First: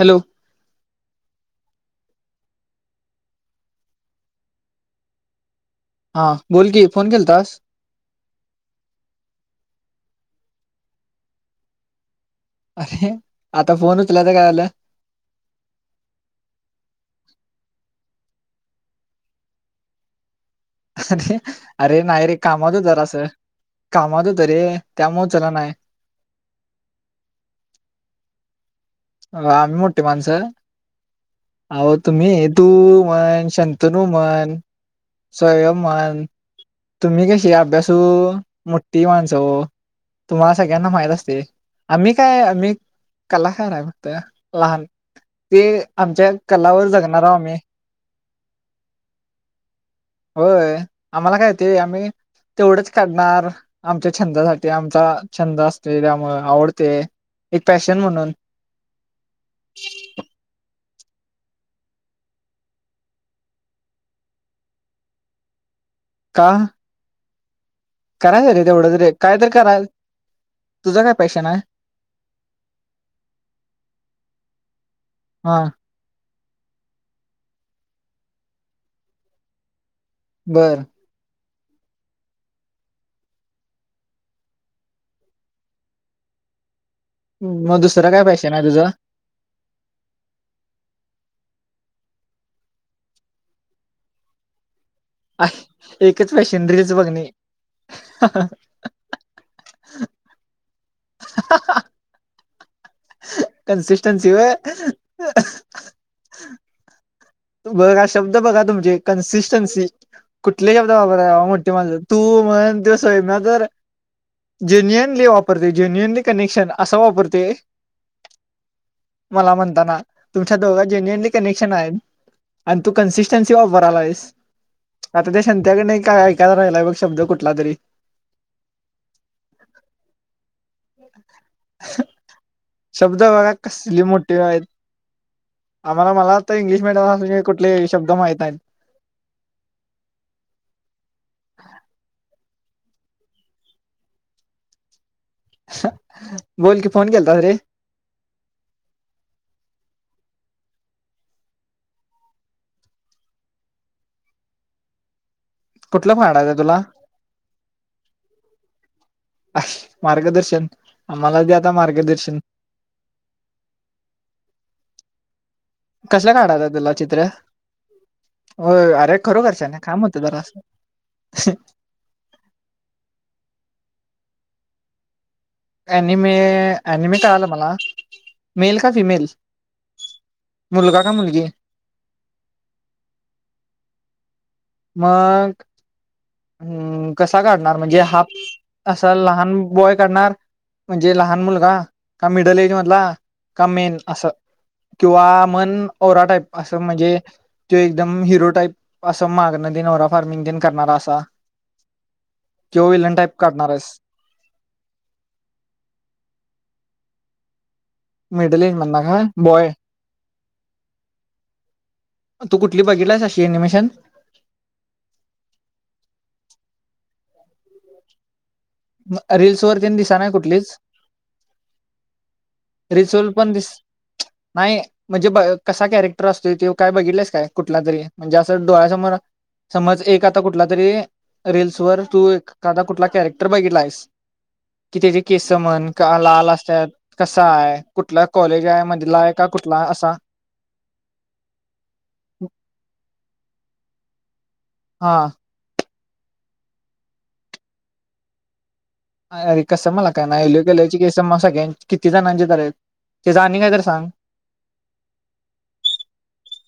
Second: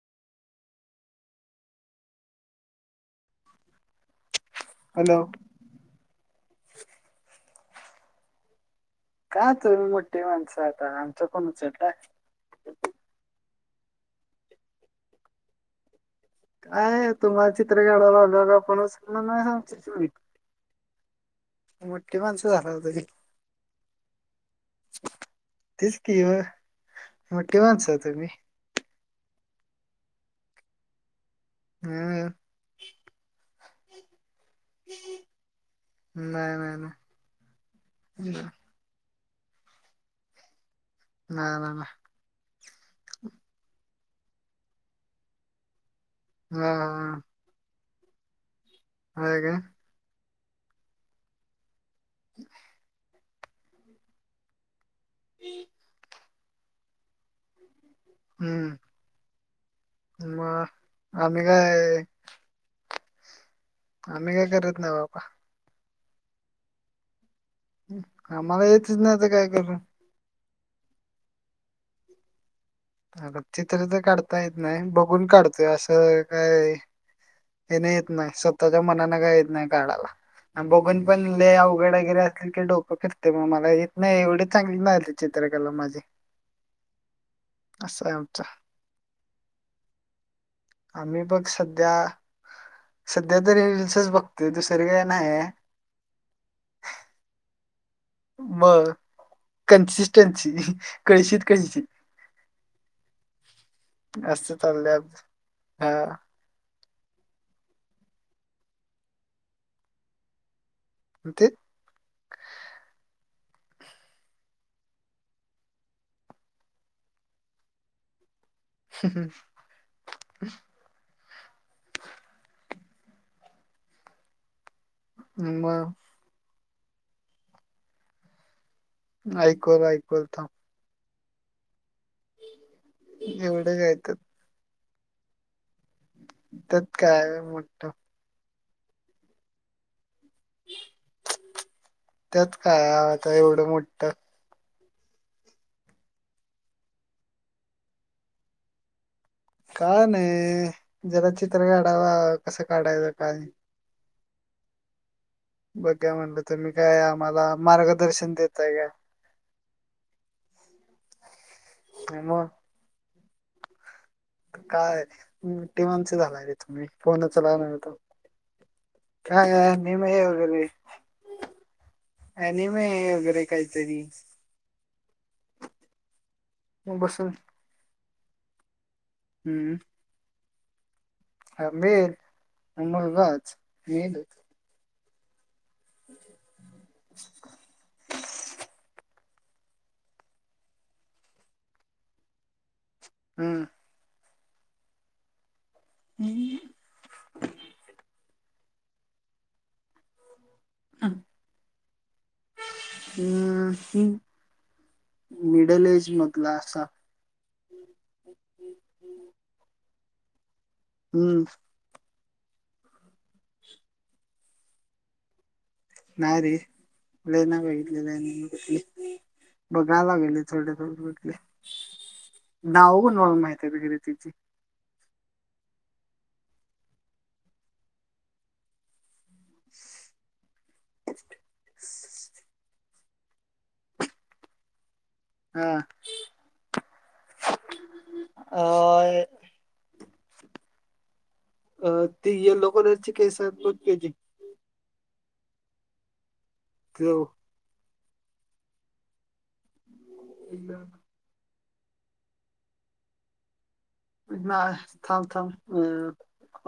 Hello hello हा बोल की फोन केल तस काय तुम्ही मोठी माणसं आता आमचा कोण उचडला अरे आता फोन उचलाता कायला काय तुम्हाला चित्र काढायला लागग आपणलना नाही सांग अरे अरे नाही रे कामात तुम्ही जरास कामाात त रे त्यामुळे चला ना म्हटठी माणच तु मी अ आम्ही मोठी माणसं आह हम्म तुम्ही तू श तनुमान स्वयंण नाही नाही नाही तुम्ही कशी अभ्यासू मुठठी माणस सो तुम्हाला सगळ्यांना माहित असते नाही नाही नाही आम्ही काय आहे आम्ही कलाकार आहे लहान ते आमच्या कलावर जगणार आह आम्ही ह का होय आम्हाला कायती आम्ही तेवढंच काढणार आमच्या छंदासाठी आम छंद असतेिमु आवडते पॅशन म्हणून हम्म मग आम्ही काय आम्ही काय करीत ना बापा का कराच रे आम्हाला तेवढं येतच त रे नाही तर काय कायतरी करू करा तुझं काय पॅशन आहे अ चित्र तर काढता येत नाही बघून हा काढतोय असं काय हे नाही येत नाही स्वतःच्या मनाने काय येत नाही काढाला नम बर बघन पण अवघड वगैरे असल की डोपं फिते मग मला येत नाही एवढी चांगली नाही चित्रकला माझी [inaudible] मग असं दुसरं आहे काय आमचं पैसे ना तुझ आम्ही बघ सध्या सध्या तरी रीलसच बघते एकच बा शेंद्रीच बघ नाही मग कन्सिस्टन्सी कळशीत कळशी कनसिस्टनसी असं चाललंय आमचं ह हा बघा शब्द बघा तुमचे कन्सिस्टन्सी कुठ कि घेता बाबर ते मोठठी माण तू म्हणून त सोयम ना तर जेन्युअनली वापरते जेन्युअनली कनेक्शन असा वापरते. मला म्हणताना तुमच्या दोघ जेन्युनली कनेक्शन आहेत. आणि तू कन्सिस्टन्सी वापराला आहेस आता ते सते्याकड मग काय ऐकाय राहिलाय बघ शब्द कुठला तरी ऐकवलं ऐकवलं थांब. शब्द बघा एवढं काय कसली त्यात मोठी आहेत. आम्हाला मला आता इंग्लिश त्यात काय मीडियमून कुठले मोठं शब्द माहित नाहीत. त्यात काय आता एवढं मोठं बोल की फोन केलता रे काय नाही जरा चित्र काढावा कसं काढायचं का नाही बघ कुठलं का म्हणलं फाडायचं तुम्ही तुला काय आम्हाला मार्गदर्शन देत जा की आणि अ मार्गदर्शन आम्हाला दे आता काय मार्गदर्शन मग काय मोटी माणस कसलं झालाय रे तुम्ही फोन उचलण आता हो अरे खरोखर च्या ना काम होतं जरा हह ऐनी मे वगैरे काहीतरी अनिमे मग अनिमे बसून काय आलं मला मेल का फिमेल हम्म मुलगा का मुलगी हा मेल अन मुलगाच. मग हम् कसा काढणार म्हणजे हाफ असा ल लहान बॉय काढणार म्हणजे लहान मुलगा का मिडल एज म ला हम्म का मेन असं किंवा मन फोरा टाईप अस म्हणजे त एकदम हिरो टाईप अस मागण दे नवरा फार्मिंग करणारा असा तो विलन टाईप काढणार आहेस. हम्म मिडल एज मधला असा मिडल एज म्हणणा का बॉय हम्म तू कुठली बघितलास अशी एनिमेशन नाय रे लय नाही बगीतली रील्स वर तेन बघा दिसा नाही लगलोय थोड कुठलीच थोड भटले. रील्स नावगून वर न पण दिस माहिती ब गर तची नाही म्हणजे ब कसा कॅरेक्टर असतोय ते काय बघितलेस काय कुठला तरी म्, हणजे असं डोळ्यासमोर समज एक आता कुठ? कुठ तरी रीलस वर तू एखादा कुठला कॅरेक्टर बघितला आहेस. कि त्याचे केस हा म्हण का लाल असतात कसा आहे कुठला कॉलेज आहे मधला अ आहे का कुठला? आसा अ ती येल्लो कलरची तो केजी हा. त्यो अरे कसं मला काय ना एल्यू केल्याची केस सगळ्यां किती जणांची तर त्या आणि कहीतर ना थांब थांब हुम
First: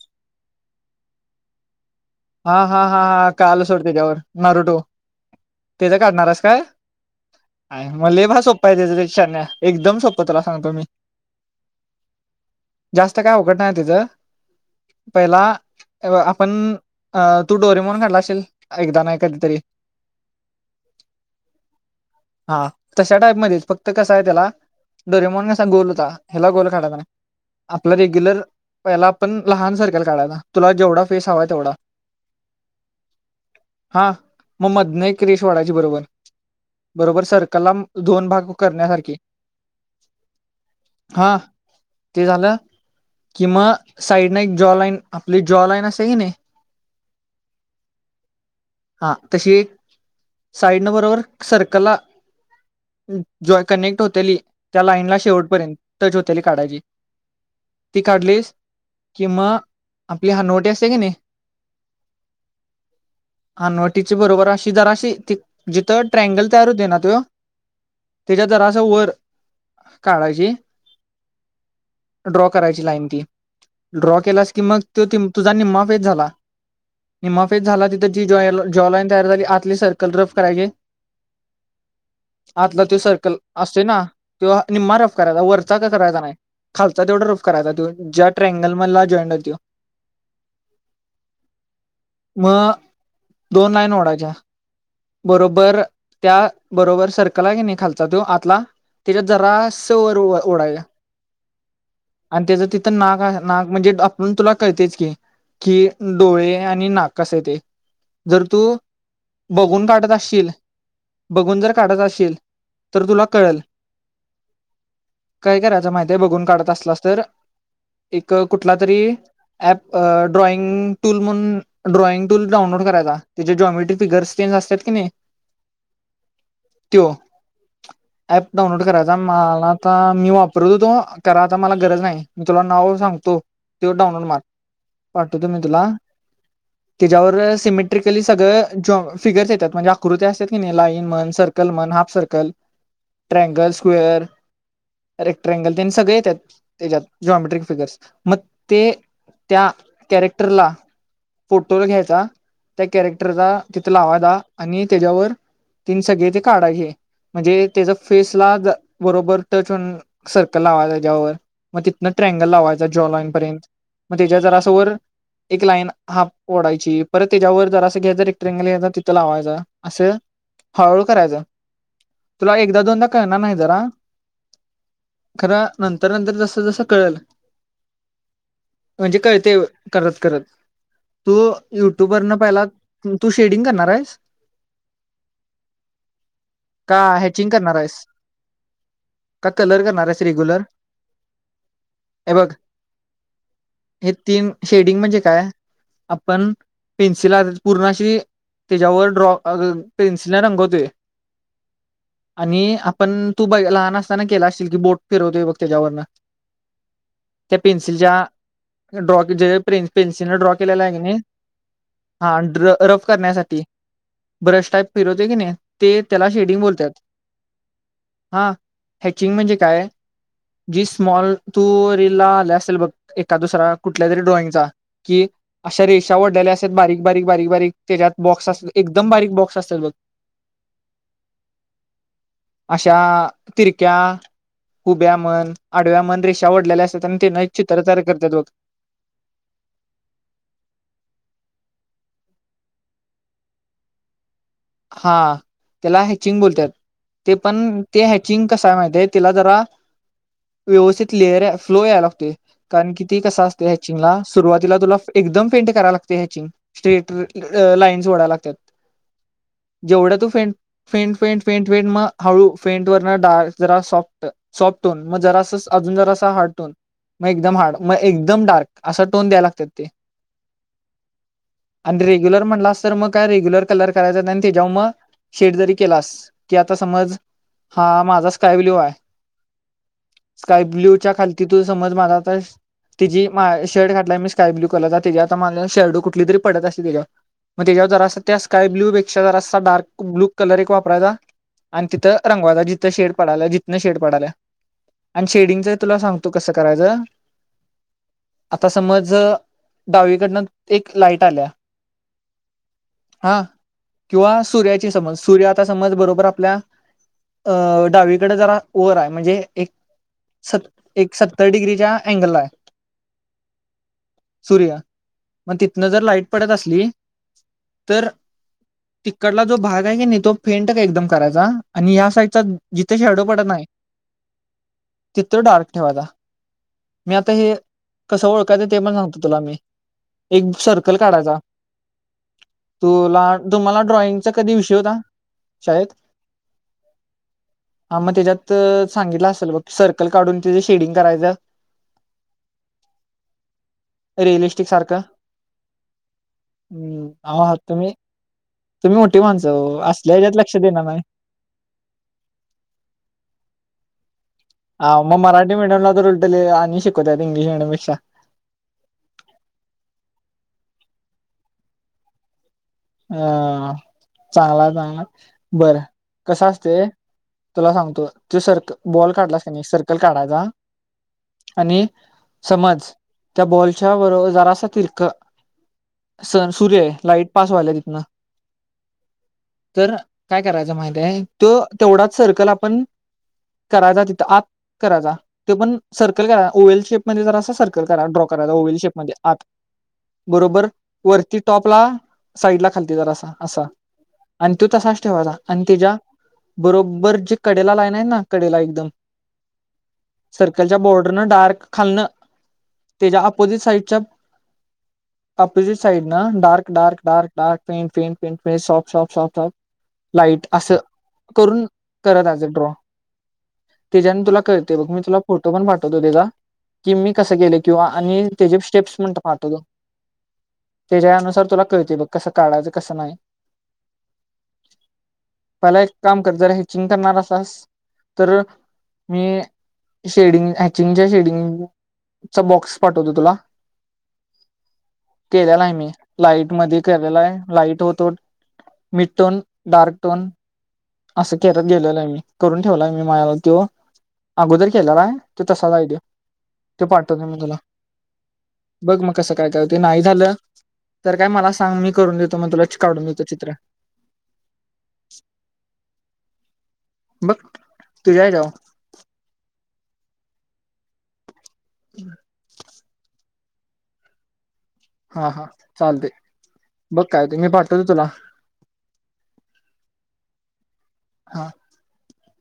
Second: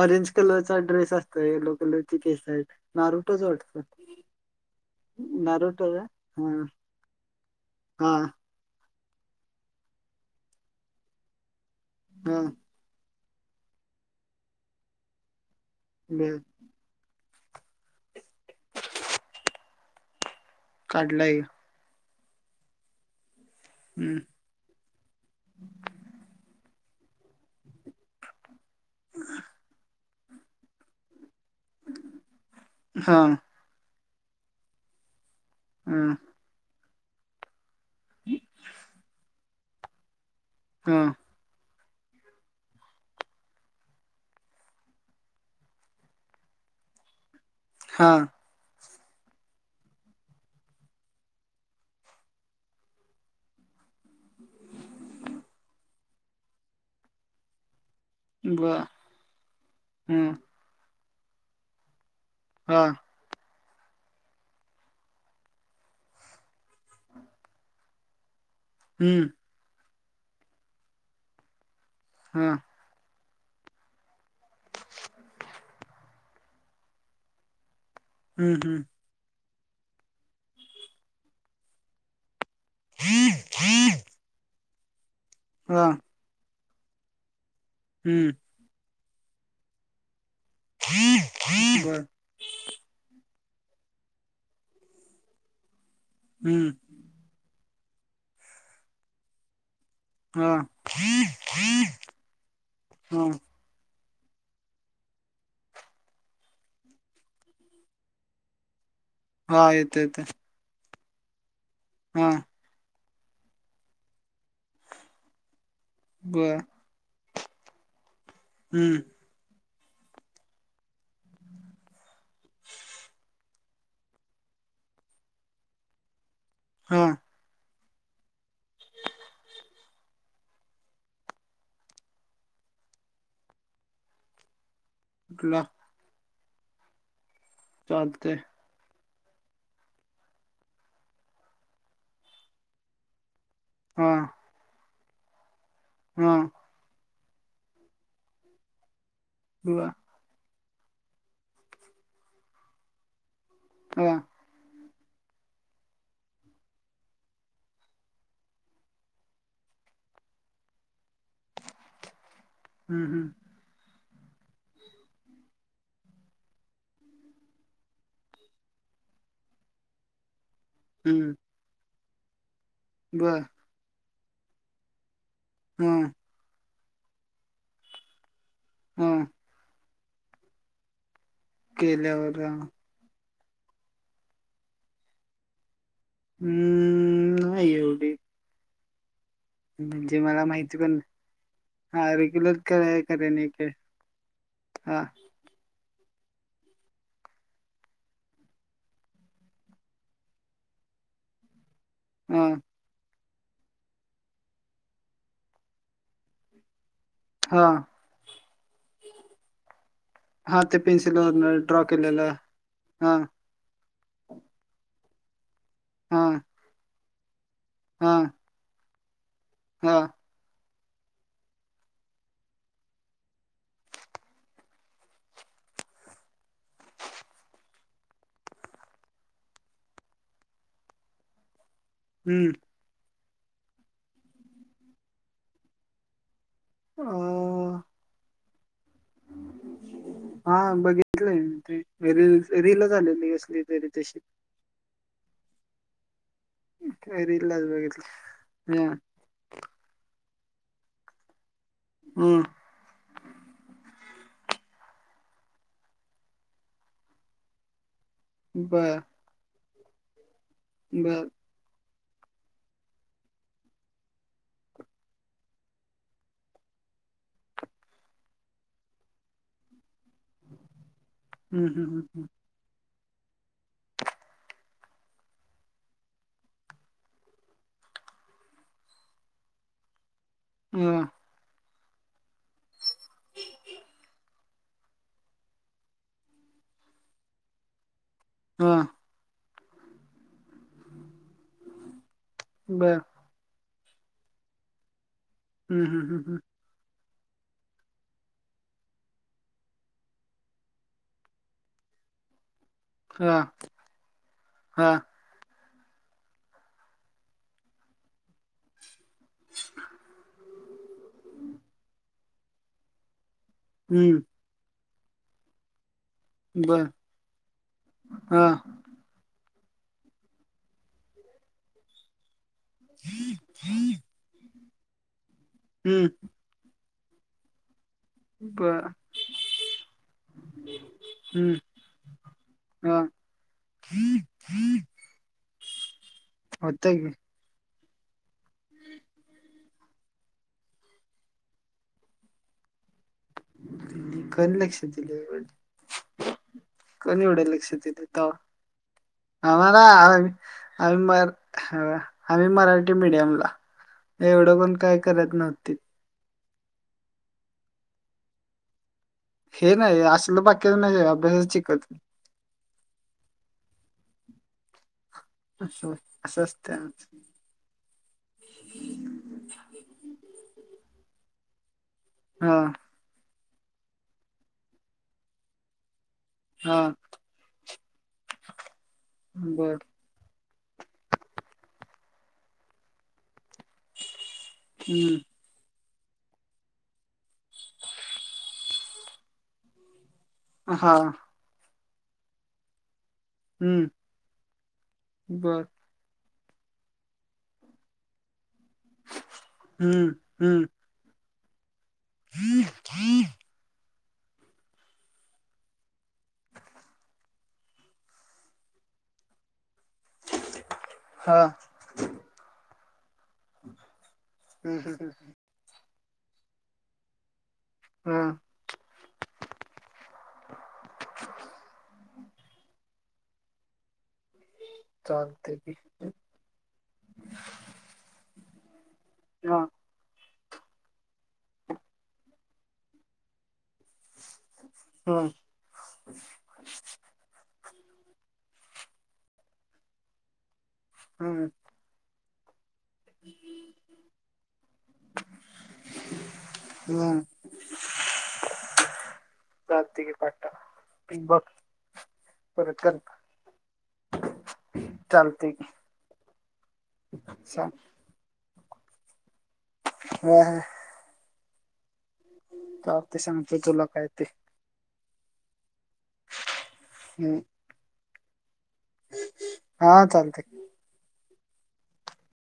ऑरेंज कलरचा ड्रेस असतोय येलो कलर हा हा हा हा कळाल सोड तेचा वर नरु टू नरोटो रे हा हाया मा हा बा सोप्पा आहे त्याच शान्या एकदम सोपं तला सांगतो मी हा जास्त काय आवगड पहिला त्याच पहिला ब आपण अ तू डोरी म्हणून काढला असेल एकदा नाही कधीतरी काढलाय हा तशा टाईप मध्येच फक्त कसा हम्म, आहे त्याला डोरेमॉन कसा गोल होता ह्याला गोल आपल रेगुलर पाहिला आपण लाहान स काडायला तुला जेवडा फेस हवा तेवढा हा हा मग मधने एकरेश ओढयची हा बरोबर बरोबर सर्कलला दोन भाग करण्यासारखी हा ते झालं किंवा साईड ना एक जॉ लाईन आपली जॉ लाईन असे की ने हा हा तशी एक साईड न बरोबर सर्कला ज कनेक्ट होते त्या लाईन ला शेवटपर्यंत टच होते काढाची ती काढलीस ब कि मग आपली हम्म हानवटी असते की ने हा हनवटीची बरोबर अशी जराशी जिथं ट्रॅगल तयार होते ना तो त्यांच्या जरा असं वर हम्म काढायची ड्रॉ हा करायची लाईन ती ड्रॉ केलास की मग तो तुझा निमा फेस झाला निमा फेस झाला तिथं जी ज हम्म हम्म जॉलाईन तयार झाली आ कली सर्कल रफ करायचे आतला तो सर्कल असते ना त निम्मारफ करायचा वरचा हा का करायचा नाही खालचा तेवढा रूफ करायचा त ज्या हम्म ट्रॅंगल मधला जॉईंट हो तो बर मग दोन लाईन ओढायच्या बरोबर त्या हम्म बरोबर सर्कल क नाही खालचा तो आतला त्यांच्यात जरा स हा ओढ्याच्या आणि त्याच तिथं नाग हा नाग म्हणजे म्हणून तुला कळतेच की कि डोळे आणि नाक कसे ते जर तू हा बघून येत काढत येत असशील बघून जर काढत हा असशील तर तुला कळेल काय करायचं माहिती आहे बघून बर काढत असलास तर एक कुठला तरी हम्म ॲप ड्रॉइंग टूल म्हणून ड्रॉइंग टूल डाउनलोड करायचा त्याचे जॉमेट्री फिगर्स चेंज असतात कि ने हा तो ऍप डाउनलोड करायचा मला आता मी वापरत हो तो करा आता मला गरज नाही मी तुला नाव सांगतो तेव्हा डाउनलोड मार कुठला त्यांच्यावर सिमेट्रिकली चालतय सगळं जो फिगर्स येतात म्हणजे आकृत्या असतात की नाही लाईन मण सर्कल म्हण हाफ सर्कल ट्रँगल हा स्क्वेअर रेक्ट्रॅगल त्यांनी सगळे येतात हा त्यांच्यात जमेट्रिक फिगर्स मग ते त्या ब कॅरेक्ट कॅरेक्टरचा फोटो घ्यायचा त्या कॅरेक्टरचा तिथ हा लावयचा आणि त्यांच्यावर तिने सगळे ते काढायचे म्हणजे त्याचा फेस ला बरोबर टच होऊन सर्कल लावा मग तिथ ट्रँगल लाय हम्म जन हम्म पर्यंत मग त्यांच्या जरा एक लाईन हाफ ओढायची परत त्यांच्यावर जर असं घ्यायचं तर रेक्टरेंगल तिथं लावायच असे हळूहळू हम्म करायचं तुला एकदा दोनदा कळणार बर नाही जरा खरा हा नंतर नंतर जस जस कळले हा म्हणजे कळते करत करत तू युट्युब वरन केल्यावर हा. पहिला तू शेडिंग करणार आहेस का हम्म हॅचिंग नाही करणार आहेस एवढी का कलर करणार म्हणजे मला रेगुलर माहिती पण नाही. हा रेग्युलच करा करे नक हे तीन शेडिंग म्हणजे काय आपण पेन्सिल पूर्णशी त्यांच्यावर ड्रॉ पेन्सिलला रंगवतो हा आणि आपण तू ब लहान असताना केला असेल की बोट फिरवते बघ त्याच्यावरून त्या हा पेन्सिलच्या ड्रॉंग ज प्रेन्सिन पेन्सिलने ड्रॉ हा ते केलेला आहे की नाही पेन्सिलवर ड्रॉ हा केलेलं रफ हा करण्यासाठी. ब्रश टाईप फिरवते की नाही ते हा त्याला शेडिंग बोलतात. हा िंग म्हणजे काय हा जी स्मॉल तू रील ला आला असेल बघ एका दुसरा कुठल्या तरी ड्रॉइंगचा की अशा रेषा वड्याल्या असतात बारीक बारीक बारीक बारीक त्याच्यात बॉक्स... एकदम बारीक बॉक्स असतात बघ. हम्म अशा तिरक्या हुब्या म्हन आडव्या म्हण रे... आवडलेले असतात आणि ते नची अ तरतर करतातो. [inaudible] हा बघितलंय मी ते रील रीलच आलेली कसली तरी तशी. हा त्याला हे... चिंग बोलतंय ते रीललाच पण ते बघितलं हचिंग कसा आहे ह माहि तिला जरा. व्यवस्थित लेअर फ्लो यायलागतोय ह कारणकी ते कसा असते हॅचिंग ला. सुरुवातीला तुला एकदम पेंट करायला लागतेिंग स्ट्रेट लाईन. बर जेवळ तु फेन...... बर म. हळू फेंट वर न डार्क जरा सॉफ्ट सॉफ्ट होऊन मग जरा अजून जरा हारड्ट होन. मग एकदम हार्ड मग एकदम डार्क असा टोन द्याय लागतात ते. हम्म हम्म आणि हम्म रेग्युलर म्हटला अस तर मग काय रेग्युलर कलर करायचा. जेव म शेडजरी केलास की आता समज. हा माझा स्काय ब्ल्यू आहे स्काय ह ब्ल्यू च्या खालती तू समज मला आ तिझी शर्ट घातला मी. स्काय ब्लू कलरचा त्याच्यावर शेडू कुठली तरी पळत असते त्याच्यावर मग त्याच्यावर जरासा त्या हा स्काय हा ब्लू. त्याला असा डार्क ब्लू कलर एक वापरायचं आणि तिथ रंगवाचा जिथ बर शेड पडलाय.. न शेड पडाला आणि शेडिंगच हम्म हम्म तुला हम्म सांगतो हम्म. कसं करायचं. आता समज डावीकडनं एक लाईट आल्या.. [inaudible] ह क सूर्याची समज सूर्य आता समज बरोबर आपल्या डावीकडे जरा वर आहे. म्हणजे एक सत्तर डिग्रीच्या अँगला आहे. हम्म सूर्य मग तिथंन जर लाईट. पडत बर असली तर. हा तिकडला जो भाग आहे की नाही तो फेंट का एकदम करायचा आणि या साइडचा. जिथं शॅडो पडत नाहीं तिथे डार्क ठेवाचा हम्म मी आता हे. कसं ओळखायचं ते बर पण सांगतो तुला मी एक सर्कल काढायचा हम्म तु हा लाहान. तुम्हाला ड्रॉईंगाचा कधी विषय होता शाळेत. होत की दिली. हा मग त्याच्यात सांगितलं असेल बघ सर्कल काढून त्याचं शेडिंग करायच. [inaudible] कोण रिअलिस्टिक लक्ष सारखं दिले हम् कोण एवढं आहात लक्ष तुम्ही. दिले तवा तुम्ही. मोठी माणसं हो, आम्हाला आ असल्या ह्याच्यात लक्ष देणार आम्ही नाही मर मराठी मीडियमला. [inaudible] एवढं पण हा काय मग करत मराठी नव्हती मिडियमला तर उलट लिहिलं आणि शिकवतात इंग्लिश मिडियमपेक्षा. हे नाही असल बाकी्याच नाही अभ्यासच शिकत. अ चांगला चांगला. बरं अस कसं असतं. असते तुला सांगतो तु सर्क बॉल काढलासकी नाही सर्कल काढायचा. आणि हा समज त्या बॉलच्या बरोर जरासा तिर्क. सण हा सूर्य लाईट पास. तथ बर तर काय करायचं माहितीय तो तेवढाच सर्कल आपण करायचा तिथं आत करायचा हम्म ते पण सर्कल करा ओवेल शेप मध्ये जर असा सर्कल करा ड्रॉ करायला ओवेल शेपमध्येध्ये आत बरोबर हा वरती टॉप ला साईड ला खालती ज अस असं हम्म आणि तू त साच ठेवाचा आणि बर ति ज्या बरोबर जे कडेला लाईन आहे ना कडेला हम्म हम्म सर्कल चा भोर्डरारक खल्न त्याच्या ऑपोजिट साइडच्या अपोजिट साईड ना डार्क ार्क ार्कार्क पॉफ्टॉफ्ट सॉफ्टॉफ लाईट असं हा करून करत आजं ड्रॉ त्याच्याने तुला कळते हम्म बघ हम्म मी हम्म तुला फोटो पण पाठवतो ते का की मी कस गेले किंवा हा आणि त्या जे स्टेप्स म्हणत पाहतोतो त्याच्यानुसार तुला कळते बघ कस काढयचं कस नाही चालतंय की पला एक काम कर जरा हेचिंग करणार असस तर मी हा शेडिंग हॅचिंगच्या शेडिंगचा बॉक्स पाठवतो तुला हम्म केलेला आहे मी लाईट मध्ये केलेला आहे लाईट होतो मिड टोन डार्क टोन असं हम्म केत गेलेलं आहे मी ठेवला मी माझला तो अगोदर केलेला आहे त तसा जायड ते हम्म पाठवते मी तुला बघ मग कसं काय करयते नाही चालते की झालं पाठा तर काय बघ मला सांग मी करून देतो मग तुलाच परत कर काढून देतो चित्र चालते बघ सांग तू जाय जाव व ह हम् का ते सांगतेय तुला काय ते हा हा चालते बघ काय ते हम्म मी पाठतोते तुला हा चालते हा